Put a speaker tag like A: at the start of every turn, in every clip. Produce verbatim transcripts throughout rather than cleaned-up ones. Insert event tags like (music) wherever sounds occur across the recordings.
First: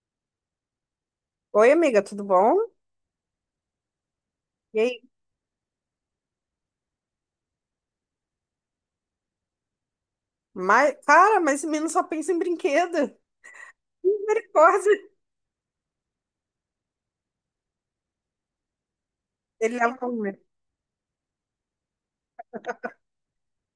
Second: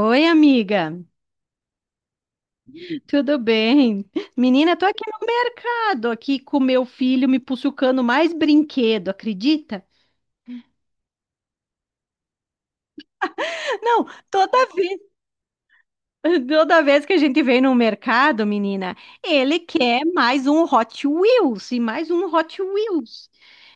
A: Oi, amiga.
B: Oi, amiga, tudo bom?
A: Tudo bem? Menina,
B: E
A: tô
B: aí?
A: aqui no mercado, aqui com meu filho me puxucando mais brinquedo, acredita?
B: Mas, cara, mas esse menino só pensa em brinquedo.
A: Não, toda vez,
B: Misericórdia.
A: toda vez que a gente vem no mercado, menina, ele
B: Ele
A: quer
B: leva um...
A: mais um Hot Wheels e mais um Hot Wheels.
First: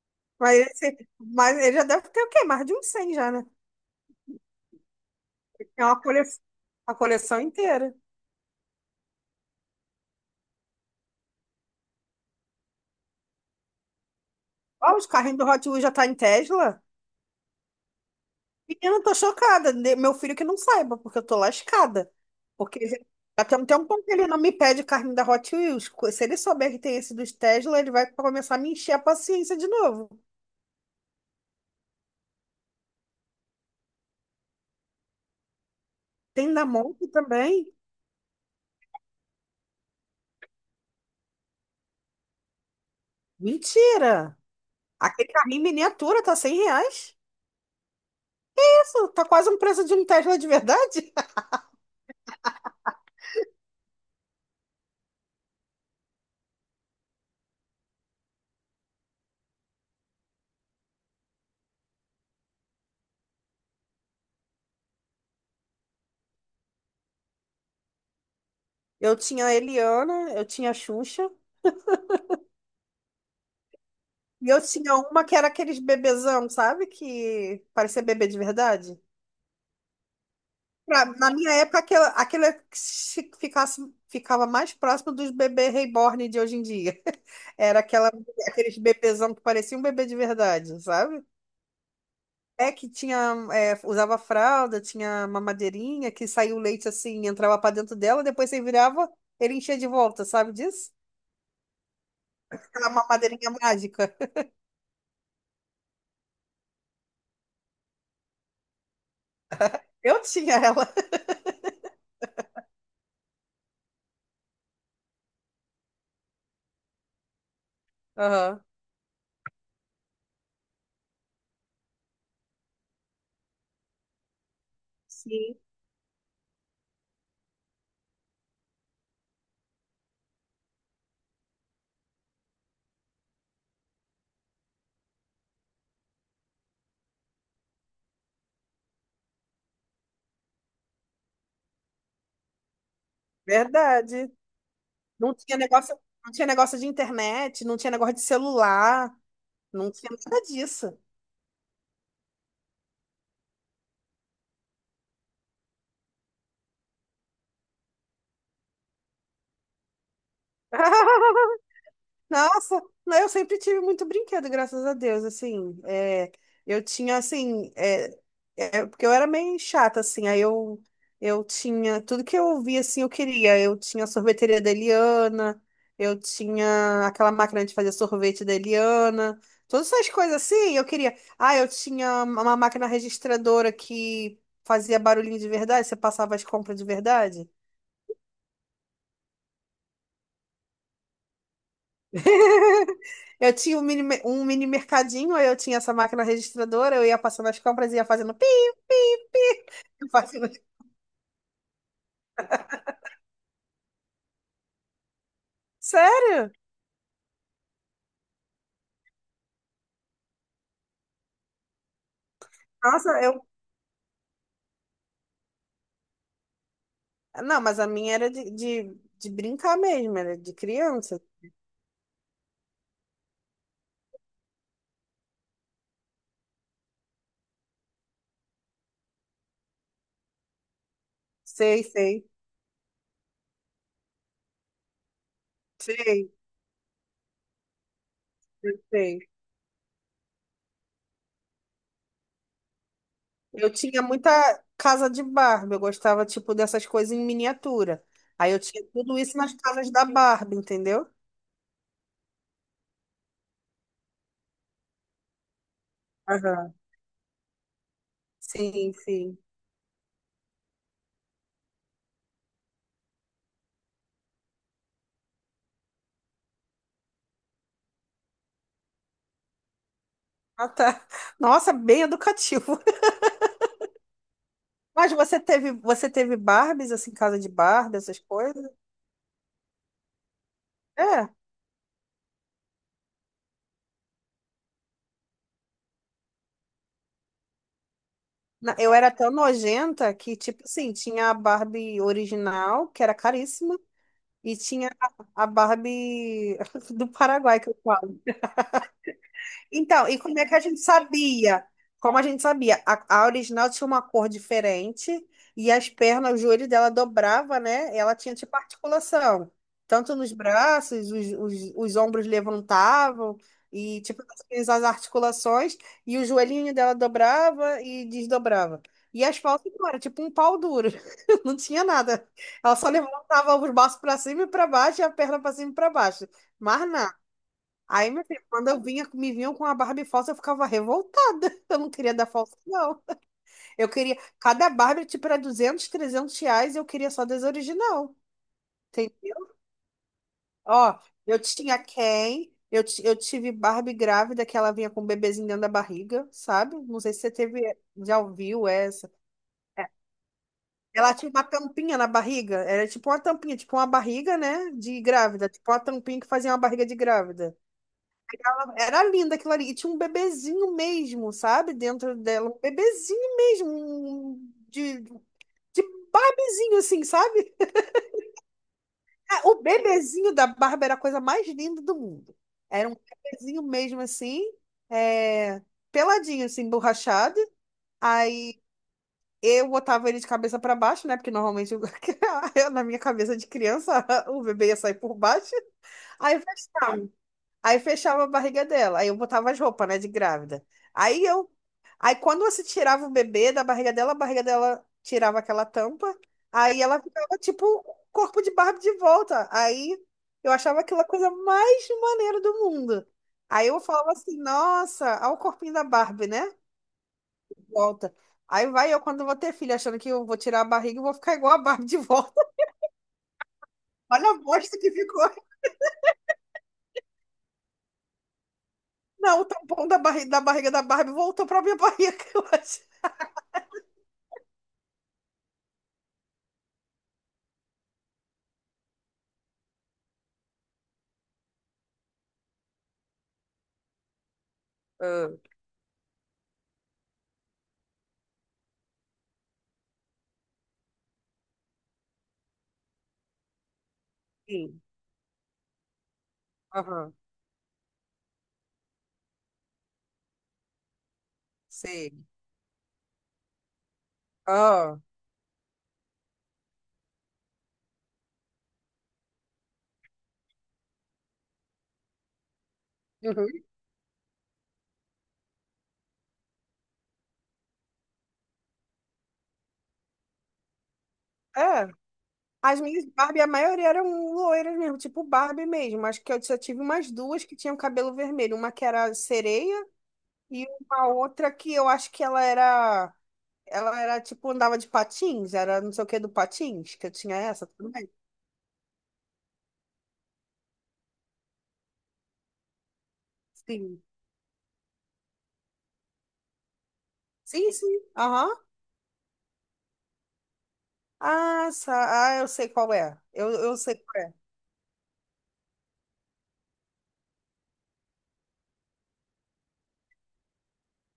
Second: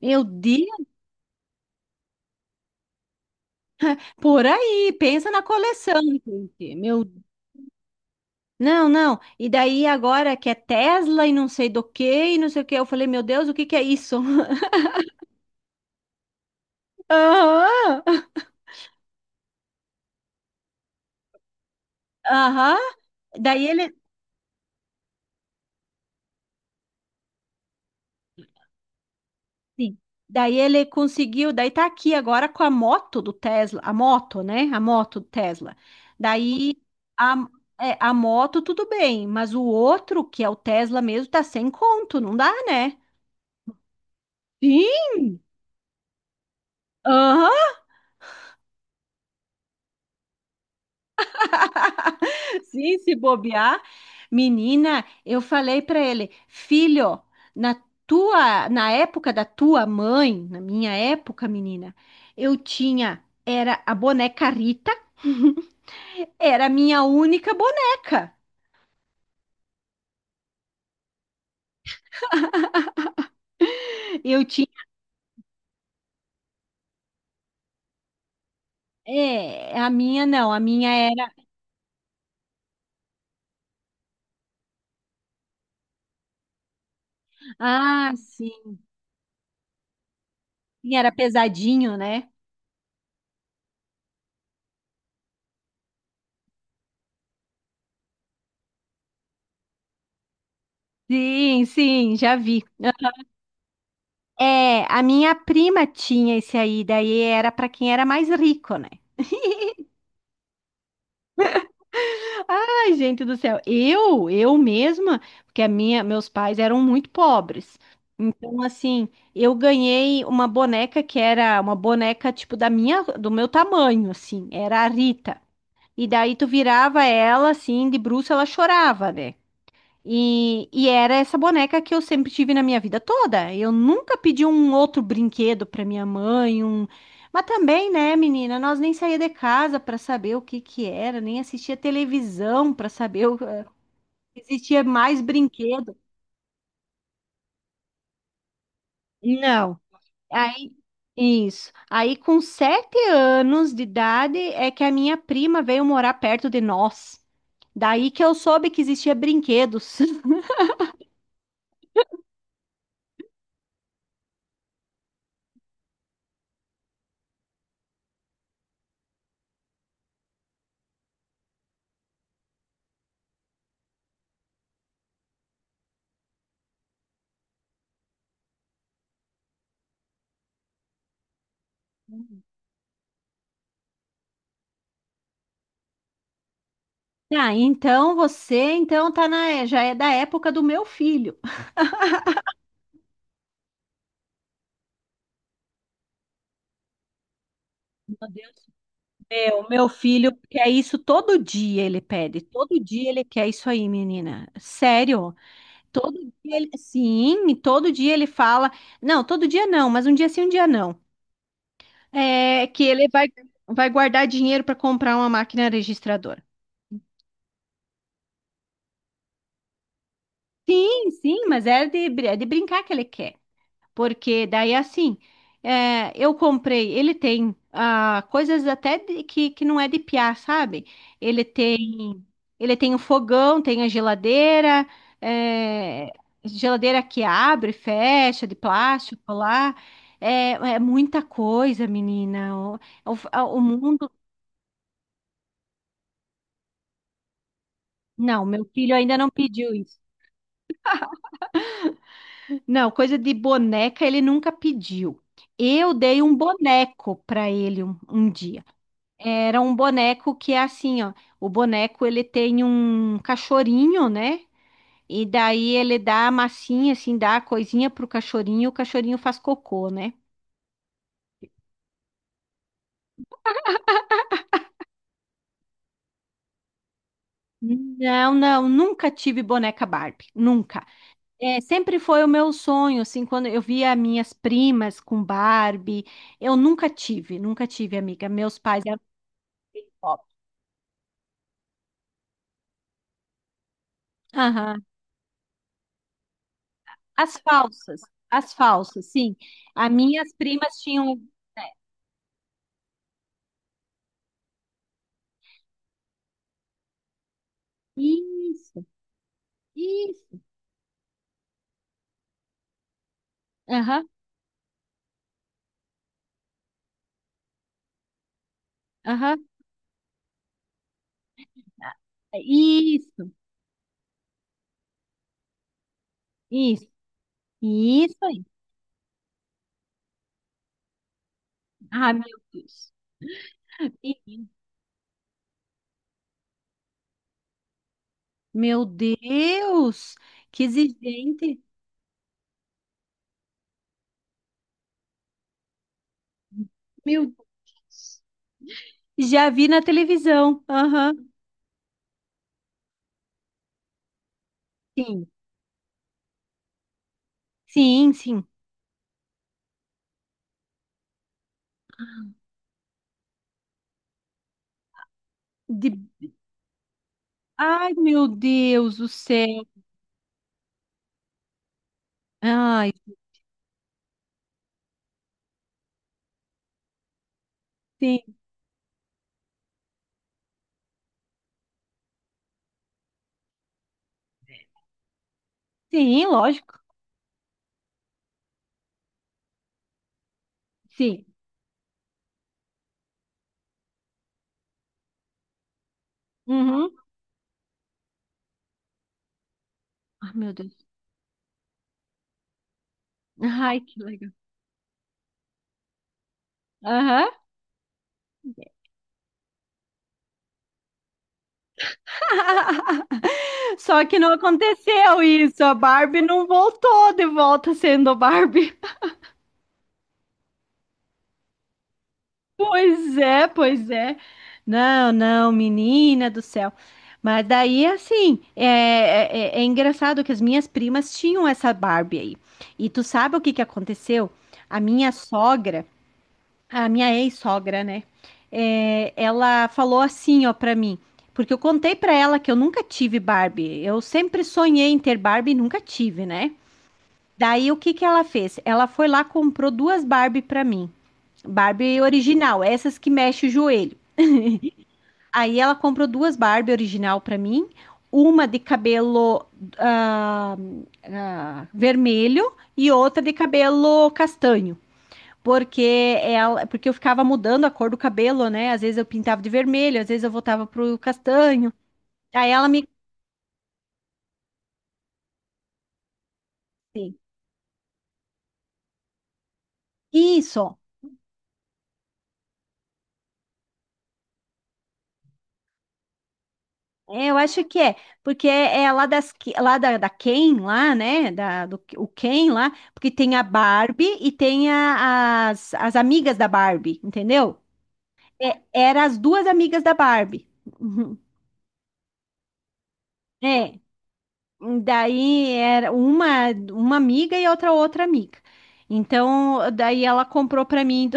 A: Meu
B: Mas,
A: Deus,
B: esse- mas ele já deve ter o quê? Mais de uns cem já, né?
A: por aí, pensa na
B: É
A: coleção,
B: uma cole...
A: gente.
B: a
A: Meu,
B: coleção inteira.
A: não, não. E daí agora que é Tesla e não sei do que e não sei o que, eu falei, meu Deus, o que que é isso?
B: Ó, os carrinhos do Hot Wheels já tá em Tesla.
A: (laughs) Aham.
B: Menina, eu tô chocada. De- Meu filho que não saiba, porque eu tô lascada.
A: Aham,
B: Porque já já tem um
A: Daí ele,
B: tempão que ele não me pede carrinho da Hot Wheels. Co- Se ele souber que tem esse dos Tesla, ele vai começar a me encher a paciência de
A: sim,
B: novo.
A: daí ele conseguiu, daí tá aqui agora com a moto do Tesla, a moto, né? A moto do Tesla.
B: Tem da
A: Daí
B: Monk
A: a,
B: também?
A: é, a moto tudo bem, mas o outro, que é o Tesla mesmo, tá sem conto, não dá, né?
B: Mentira! Aquele
A: Sim!
B: carrinho em miniatura tá cem reais.
A: Aham,
B: Isso, tá quase um preço de um Tesla de verdade. (laughs)
A: sim, se bobear. Menina, eu falei pra ele, filho, na tua, na época da tua mãe, na minha época, menina, eu tinha, era a boneca Rita. (laughs) Era a minha única boneca.
B: Eu tinha a Eliana, eu tinha a Xuxa.
A: Eu
B: E eu
A: tinha.
B: tinha uma que era aqueles bebezão, sabe? Que parecia bebê de verdade.
A: É, a minha não, a minha
B: Pra-
A: era.
B: na minha época, aquela, aquela que se- ficasse, ficava mais próximo dos bebês reborn de hoje em dia. (laughs) Era aquela,
A: Ah, sim.
B: aqueles bebezão que parecia um bebê de verdade,
A: Sim, era
B: sabe?
A: pesadinho, né?
B: É que tinha, é, usava fralda, tinha mamadeirinha, que saía o leite assim, entrava pra dentro dela, depois você virava, ele enchia de volta, sabe disso?
A: Sim, sim, já vi.
B: Aquela mamadeirinha mágica. (laughs)
A: É, a minha prima tinha esse aí, daí era para quem era mais rico, né?
B: Eu tinha ela. (laughs)
A: Ai, gente do céu, eu, eu mesma, porque a minha, meus pais eram muito pobres. Então,
B: Aham.
A: assim, eu ganhei uma boneca que era uma boneca tipo da minha, do meu tamanho, assim, era a Rita. E daí tu virava ela assim, de bruço, ela chorava, né? E, e era essa boneca que eu sempre tive na minha vida toda. Eu nunca pedi um outro brinquedo pra minha mãe, um... Mas também, né, menina, nós nem saía de casa pra saber o que que era, nem assistia televisão pra saber o... se
B: Verdade.
A: existia mais
B: Não tinha
A: brinquedo.
B: negócio, não tinha negócio de internet, não tinha negócio de celular,
A: Não.
B: não tinha nada
A: Aí,
B: disso.
A: isso. Aí, com sete anos de idade, é que a minha prima veio morar perto de nós. Daí que eu soube que existia brinquedos. (laughs)
B: (laughs) Nossa, não, eu sempre tive muito brinquedo, graças a Deus, assim, é, eu tinha, assim, é, é, porque eu era meio chata, assim, aí eu, eu tinha, tudo que eu via, assim, eu queria, eu tinha a sorveteria da Eliana, eu tinha aquela máquina de fazer sorvete da Eliana, todas essas coisas, assim, eu queria, ah, eu tinha uma máquina registradora que fazia barulhinho de verdade, você passava as compras de verdade.
A: Ah, então você então tá na, já é da época do meu filho.
B: (laughs) Eu tinha um mini, me- um mini mercadinho, aí eu tinha essa máquina registradora, eu ia passando as compras e ia
A: Meu
B: fazendo pi,
A: Deus,
B: pi, pi.
A: meu, meu
B: (laughs) Eu
A: filho
B: fazendo as-
A: quer isso todo dia, ele pede. Todo dia ele quer isso aí, menina. Sério? Todo
B: Sério?
A: dia ele, sim, todo dia ele fala. Não, todo dia não, mas um dia sim, um dia não. É que ele
B: Nossa,
A: vai,
B: eu.
A: vai guardar dinheiro para comprar uma máquina registradora.
B: Não, mas a minha era de, de, de brincar mesmo, era de
A: Sim,
B: criança.
A: sim, mas é de, br- é de brincar que ele quer. Porque daí assim, é, eu comprei, ele tem ah, coisas até de- que, que não é de piar, sabe? Ele
B: Sei,
A: tem
B: sei,
A: ele tem o fogão, tem a geladeira, é,
B: sei,
A: geladeira que abre e fecha, de
B: sei, sei.
A: plástico lá. É, é muita coisa, menina. O, o, o
B: Eu tinha
A: mundo.
B: muita casa de Barbie, eu gostava, tipo, dessas coisas em miniatura.
A: Não,
B: Aí eu
A: meu
B: tinha
A: filho ainda
B: tudo
A: não
B: isso nas
A: pediu
B: casas
A: isso.
B: da Barbie, entendeu?
A: Não, coisa de boneca ele nunca pediu. Eu dei um
B: Aham.
A: boneco para ele um, um dia.
B: Sim, sim.
A: Era um boneco que é assim, ó. O boneco ele tem um cachorrinho, né? E daí ele dá a massinha, assim, dá a coisinha pro cachorrinho, o cachorrinho faz cocô, né?
B: Ah, tá. Nossa, bem educativo. Mas você teve, você teve Barbies, assim, casa de Barbie, essas
A: Não, não,
B: coisas?
A: nunca tive boneca Barbie, nunca.
B: É.
A: É, sempre foi o meu sonho, assim, quando eu via minhas primas com Barbie, eu nunca tive, nunca tive, amiga. Meus
B: Na-
A: pais
B: Eu
A: eram
B: era tão
A: bem
B: nojenta
A: pobres.
B: que, tipo assim, tinha a Barbie original, que era caríssima, e tinha a a Barbie (laughs) do
A: As
B: Paraguai, que eu
A: falsas,
B: falo.
A: as falsas, sim. As
B: Então, e
A: minhas
B: como é que a gente
A: primas tinham, né?
B: sabia? Como a gente sabia? A, a original tinha uma cor diferente e as pernas, o joelho dela dobrava, né? Ela tinha tipo
A: Isso,
B: articulação. Tanto nos
A: isso.
B: braços, os, os, os ombros levantavam e
A: Aham,
B: tipo as articulações e o joelhinho dela dobrava e desdobrava. E as
A: aham.
B: falsas não, era tipo um pau duro. (laughs) Não tinha nada. Ela só
A: Isso,
B: levantava os braços para cima e para baixo e a perna para cima e para baixo. Mas
A: isso,
B: nada. Aí,
A: isso
B: meu filho,
A: aí.
B: quando eu vinha, me vinham com a Barbie falsa, eu ficava revoltada. (laughs) Eu não
A: Ah,
B: queria
A: meu
B: da falsa,
A: Deus.
B: não. Eu queria.
A: Ih,
B: Cada Barbie, tipo, era duzentos, trezentos reais, eu queria só das original.
A: meu
B: Entendeu?
A: Deus, que
B: Ó, eu
A: exigente.
B: tinha Ken, eu, ti- eu tive Barbie grávida, que ela vinha com um bebezinho dentro da barriga, sabe? Não sei se
A: Meu
B: você teve, já
A: Deus.
B: ouviu essa.
A: Já vi na televisão.
B: Ela
A: Aham.
B: tinha uma tampinha na barriga, era tipo uma tampinha, tipo uma barriga, né, de
A: Sim,
B: grávida, tipo uma tampinha que fazia uma barriga de grávida.
A: sim, sim.
B: Era linda aquilo ali. E tinha um bebezinho mesmo, sabe? Dentro dela. Um bebezinho mesmo. um- um, De, de
A: De-
B: Barbiezinho, assim, sabe?
A: Ai, meu Deus do
B: É, o
A: céu.
B: bebezinho da Barbie era a coisa mais linda do mundo. Era
A: Ai,
B: um bebezinho mesmo, assim. é, Peladinho, assim, borrachado.
A: sim,
B: Aí eu botava ele de cabeça pra baixo, né? Porque normalmente eu- (laughs) eu, na minha cabeça de criança, (laughs) o bebê ia sair por baixo.
A: sim,
B: Aí
A: lógico.
B: fechava. Aí fechava a barriga dela. Aí eu botava as roupas, né? De grávida. Aí
A: Sim.
B: eu Aí quando você tirava o bebê da barriga dela, a barriga dela tirava aquela tampa, aí
A: Uhum.
B: ela ficava tipo o corpo de Barbie de volta. Aí
A: Ai,
B: eu
A: meu Deus.
B: achava aquela coisa mais maneira do mundo. Aí eu
A: Ai, que
B: falava
A: legal.
B: assim, nossa, olha o corpinho da Barbie, né?
A: Aham.
B: Volta. Aí vai eu quando eu vou ter filho, achando que eu vou tirar a barriga e vou ficar igual a Barbie de volta. (laughs)
A: Só que
B: Olha
A: não
B: a bosta que
A: aconteceu
B: ficou.
A: isso. A Barbie não voltou de volta sendo Barbie. (laughs)
B: Não, o tampão da barriga da, barriga da Barbie voltou pra minha barriga, (laughs) eu acho.
A: Pois é, pois é. Não, não, menina do céu. Mas daí, assim, é, é, é- é engraçado que as minhas primas tinham essa Barbie aí. E tu sabe o que que aconteceu? A minha
B: Ah,
A: sogra. A minha ex-sogra, né? É, ela falou assim, ó, pra mim, porque eu contei pra ela que eu nunca tive Barbie. Eu sempre
B: sim.
A: sonhei em ter Barbie e nunca tive, né?
B: Aham.
A: Daí o que que ela fez? Ela foi lá, comprou duas Barbie pra mim. Barbie
B: Sim.
A: original, essas que mexe o joelho.
B: Ah.
A: Aí ela comprou duas Barbie original pra mim, uma de cabelo ah, ah, vermelho e outra de
B: Uhum.
A: cabelo castanho. Porque, ela, porque eu ficava mudando a cor do cabelo, né? Às vezes eu pintava de vermelho, às vezes eu voltava pro castanho.
B: É.
A: Aí ela
B: As
A: me.
B: minhas Barbie, a maioria eram loiras mesmo, tipo Barbie mesmo. Acho que eu só tive umas
A: Assim,
B: duas que tinham cabelo vermelho. Uma que era sereia e
A: isso,
B: uma outra que eu acho que ela era. Ela era tipo, andava de patins, era não sei o que do patins, que eu
A: é,
B: tinha
A: eu acho
B: essa
A: que é,
B: também.
A: porque é é lá, das, lá da, da Ken, lá, né? Da, do, o Ken lá, porque tem a-
B: Sim.
A: Barbie e tem a- as, as amigas da Barbie, entendeu?
B: Sim, sim. Aham.
A: É, era as duas amigas da Barbie. Uhum.
B: Ah, sa- ah, eu sei qual é. Eu, eu
A: É,
B: sei qual é.
A: daí era uma, uma amiga e outra outra amiga. Então, daí ela comprou para mim.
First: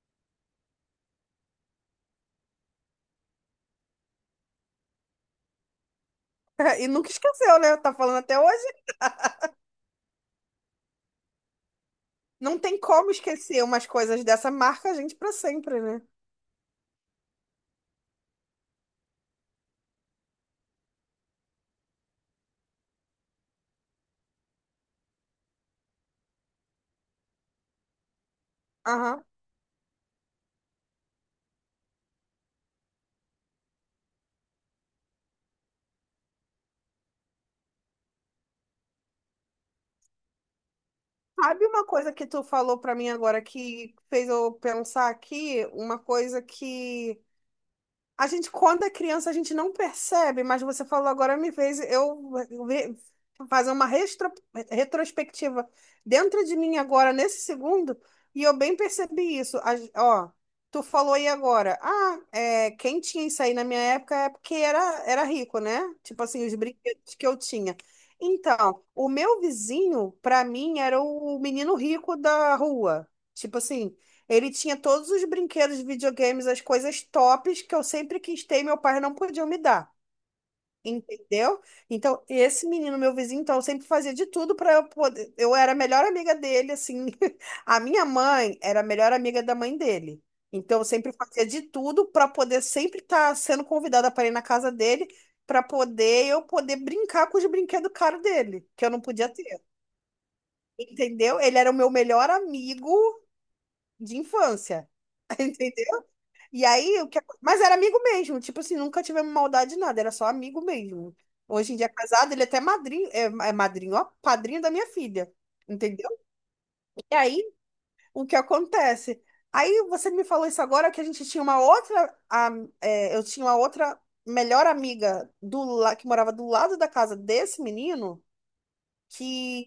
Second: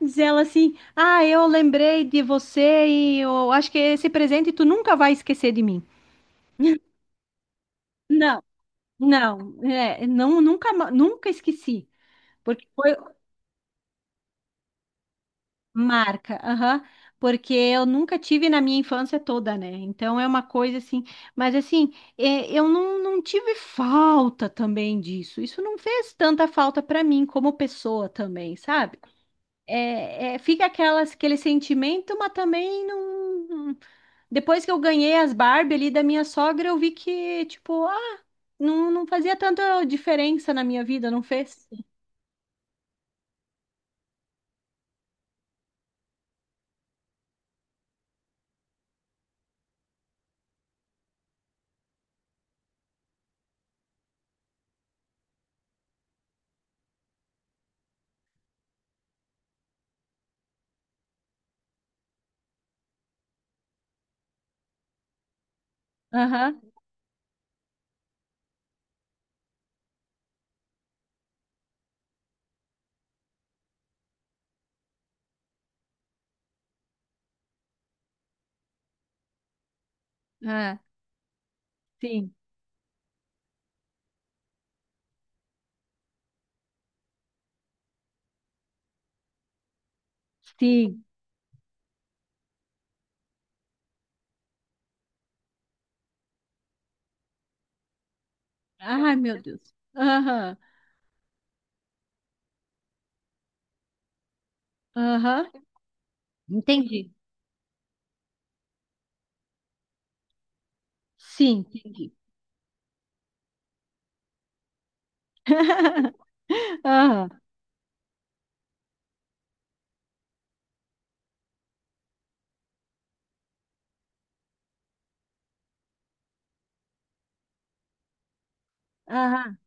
A: Diz ela assim: Ah, eu lembrei de você e eu acho que esse presente tu nunca vai esquecer de mim.
B: (laughs) E nunca esqueceu, né? Tá falando até
A: Não,
B: hoje.
A: não, é, não, nunca, ma- nunca esqueci,
B: Não
A: porque
B: tem
A: foi
B: como esquecer umas coisas dessa marca, a gente pra sempre, né?
A: marca, aham, porque eu nunca tive na minha infância toda, né? Então é uma coisa assim, mas assim, é, eu não, não tive falta também disso. Isso não fez tanta falta para mim como pessoa também, sabe?
B: Aham.
A: é, é, fica aquelas, aquele sentimento, mas também não. Depois que eu ganhei as Barbie ali da minha sogra, eu vi que, tipo, ah, não, não fazia tanta diferença na minha vida, não
B: Sabe
A: fez?
B: uma coisa que tu falou pra mim agora que fez eu pensar aqui? Uma coisa que a gente, quando é criança, a gente não percebe, mas você falou agora me fez eu ver- fazer uma restro- retrospectiva dentro de mim agora, nesse segundo, e eu bem percebi isso. A- ó, tu falou aí agora, ah, é, quem tinha isso aí na minha época é porque era, era rico, né? Tipo assim, os
A: Aham,
B: brinquedos que eu tinha. Então, o meu vizinho, pra mim, era o menino rico da rua. Tipo assim. Ele tinha todos os brinquedos, videogames, as coisas tops que eu sempre quis ter e meu pai não podia me dar.
A: ah,
B: Entendeu? Então,
A: sim,
B: esse menino, meu vizinho, então, sempre fazia de tudo para eu poder. Eu era a melhor amiga dele, assim. (laughs) A minha mãe era a melhor amiga da mãe dele. Então, eu
A: sim.
B: sempre fazia de tudo para poder sempre estar sendo convidada para ir na casa dele, para poder eu poder brincar com os brinquedos caros dele, que eu não
A: Ai,
B: podia
A: meu
B: ter.
A: Deus. Aham,
B: Entendeu? Ele era o meu melhor amigo de infância.
A: aham.
B: (laughs) E aí, o
A: Entendi.
B: que... mas era amigo mesmo, tipo assim, nunca tivemos maldade de nada, era só amigo mesmo.
A: Sim,
B: Hoje em dia é
A: entendi.
B: casado, ele é até madrinho, é, é madrinho, ó, padrinho da minha filha, entendeu?
A: (laughs)
B: E
A: Aham,
B: aí, o que acontece? Aí você me falou isso agora que a gente tinha uma outra, a, é, eu tinha uma outra melhor amiga do la- que morava do lado da casa desse menino,
A: aham.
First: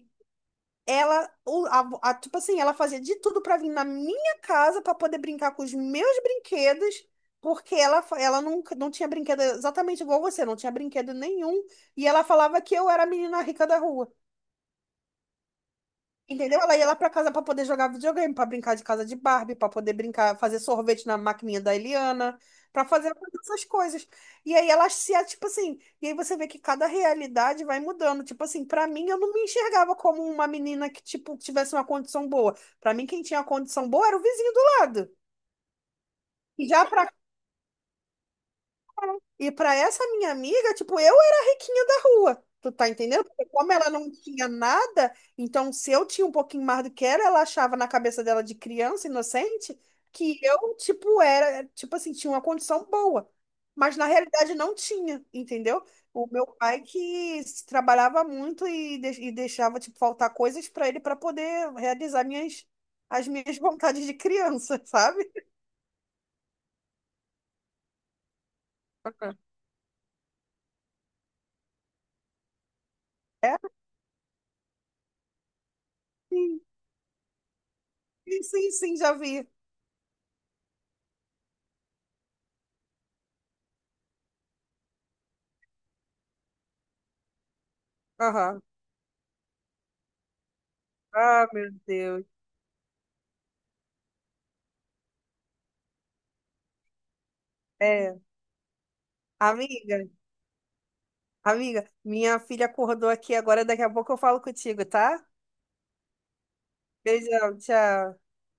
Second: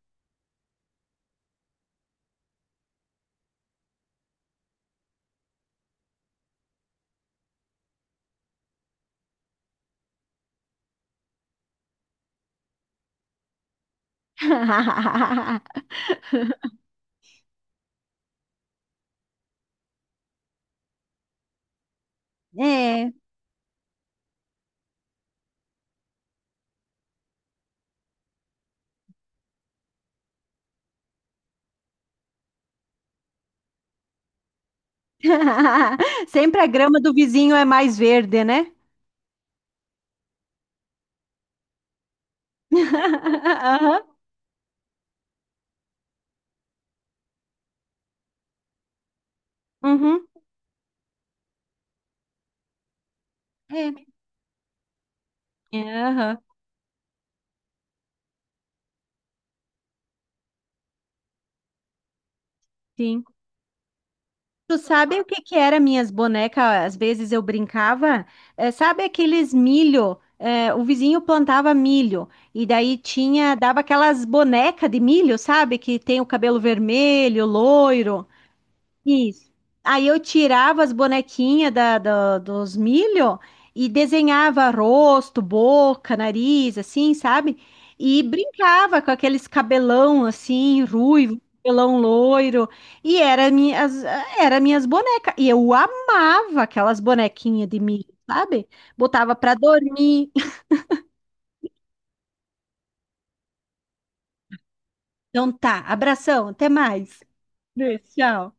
B: ela, o- a- a- tipo assim, ela fazia de tudo pra vir na minha casa pra poder brincar com os meus brinquedos, porque ela, fa- ela nunca, não tinha brinquedo exatamente igual você, não tinha brinquedo nenhum. E ela falava que eu era a menina rica da rua.
A: (laughs)
B: Entendeu? Ela ia lá pra casa pra poder jogar videogame, pra brincar de casa de Barbie, pra poder brincar, fazer sorvete na maquininha da Eliana, pra
A: É.
B: fazer todas essas coisas. E aí elas se, tipo assim, e aí você vê que cada realidade vai mudando. Tipo assim, pra mim eu não me enxergava como uma menina que, tipo, tivesse uma condição boa. Pra mim quem tinha condição boa era o vizinho do lado.
A: (laughs) Sempre a
B: E já
A: grama
B: pra
A: do vizinho é mais verde, né?
B: E para essa minha amiga, tipo, eu era a riquinha da rua. Tu tá entendendo? Porque
A: (laughs)
B: como ela
A: Aham.
B: não tinha nada, então se eu tinha um pouquinho mais do que ela, ela achava na cabeça dela de criança inocente
A: Uhum.
B: que eu, tipo, era, tipo assim, tinha uma condição boa.
A: É.
B: Mas na realidade não tinha,
A: É,
B: entendeu? O
A: aham,
B: meu pai que se trabalhava muito e, de- e deixava, tipo, faltar coisas para ele para poder realizar minhas,
A: sim.
B: as minhas vontades de
A: Tu
B: criança. (laughs)
A: sabe o
B: Sabe?
A: que que era minhas bonecas? Às vezes eu brincava, é, sabe
B: Aham.
A: aqueles milho? É, o vizinho plantava milho e daí tinha,
B: É,
A: dava aquelas bonecas de milho, sabe? Que tem o cabelo
B: sim,
A: vermelho, loiro.
B: sim, sim, já vi.
A: Isso. Aí eu tirava as bonequinhas da, da- dos milho e desenhava rosto, boca, nariz, assim, sabe? E
B: Aham.
A: brincava com aqueles cabelão assim, ruivo,
B: Ah, meu
A: cabelão
B: Deus.
A: loiro. E era minhas, era minhas bonecas. E eu amava aquelas bonequinhas de milho,
B: É.
A: sabe? Botava pra
B: Amiga,
A: dormir.
B: amiga, minha filha acordou aqui agora, daqui a pouco eu falo contigo, tá?
A: Então tá, abração, até mais.
B: Beijão,
A: Beijo,
B: tchau.
A: tchau.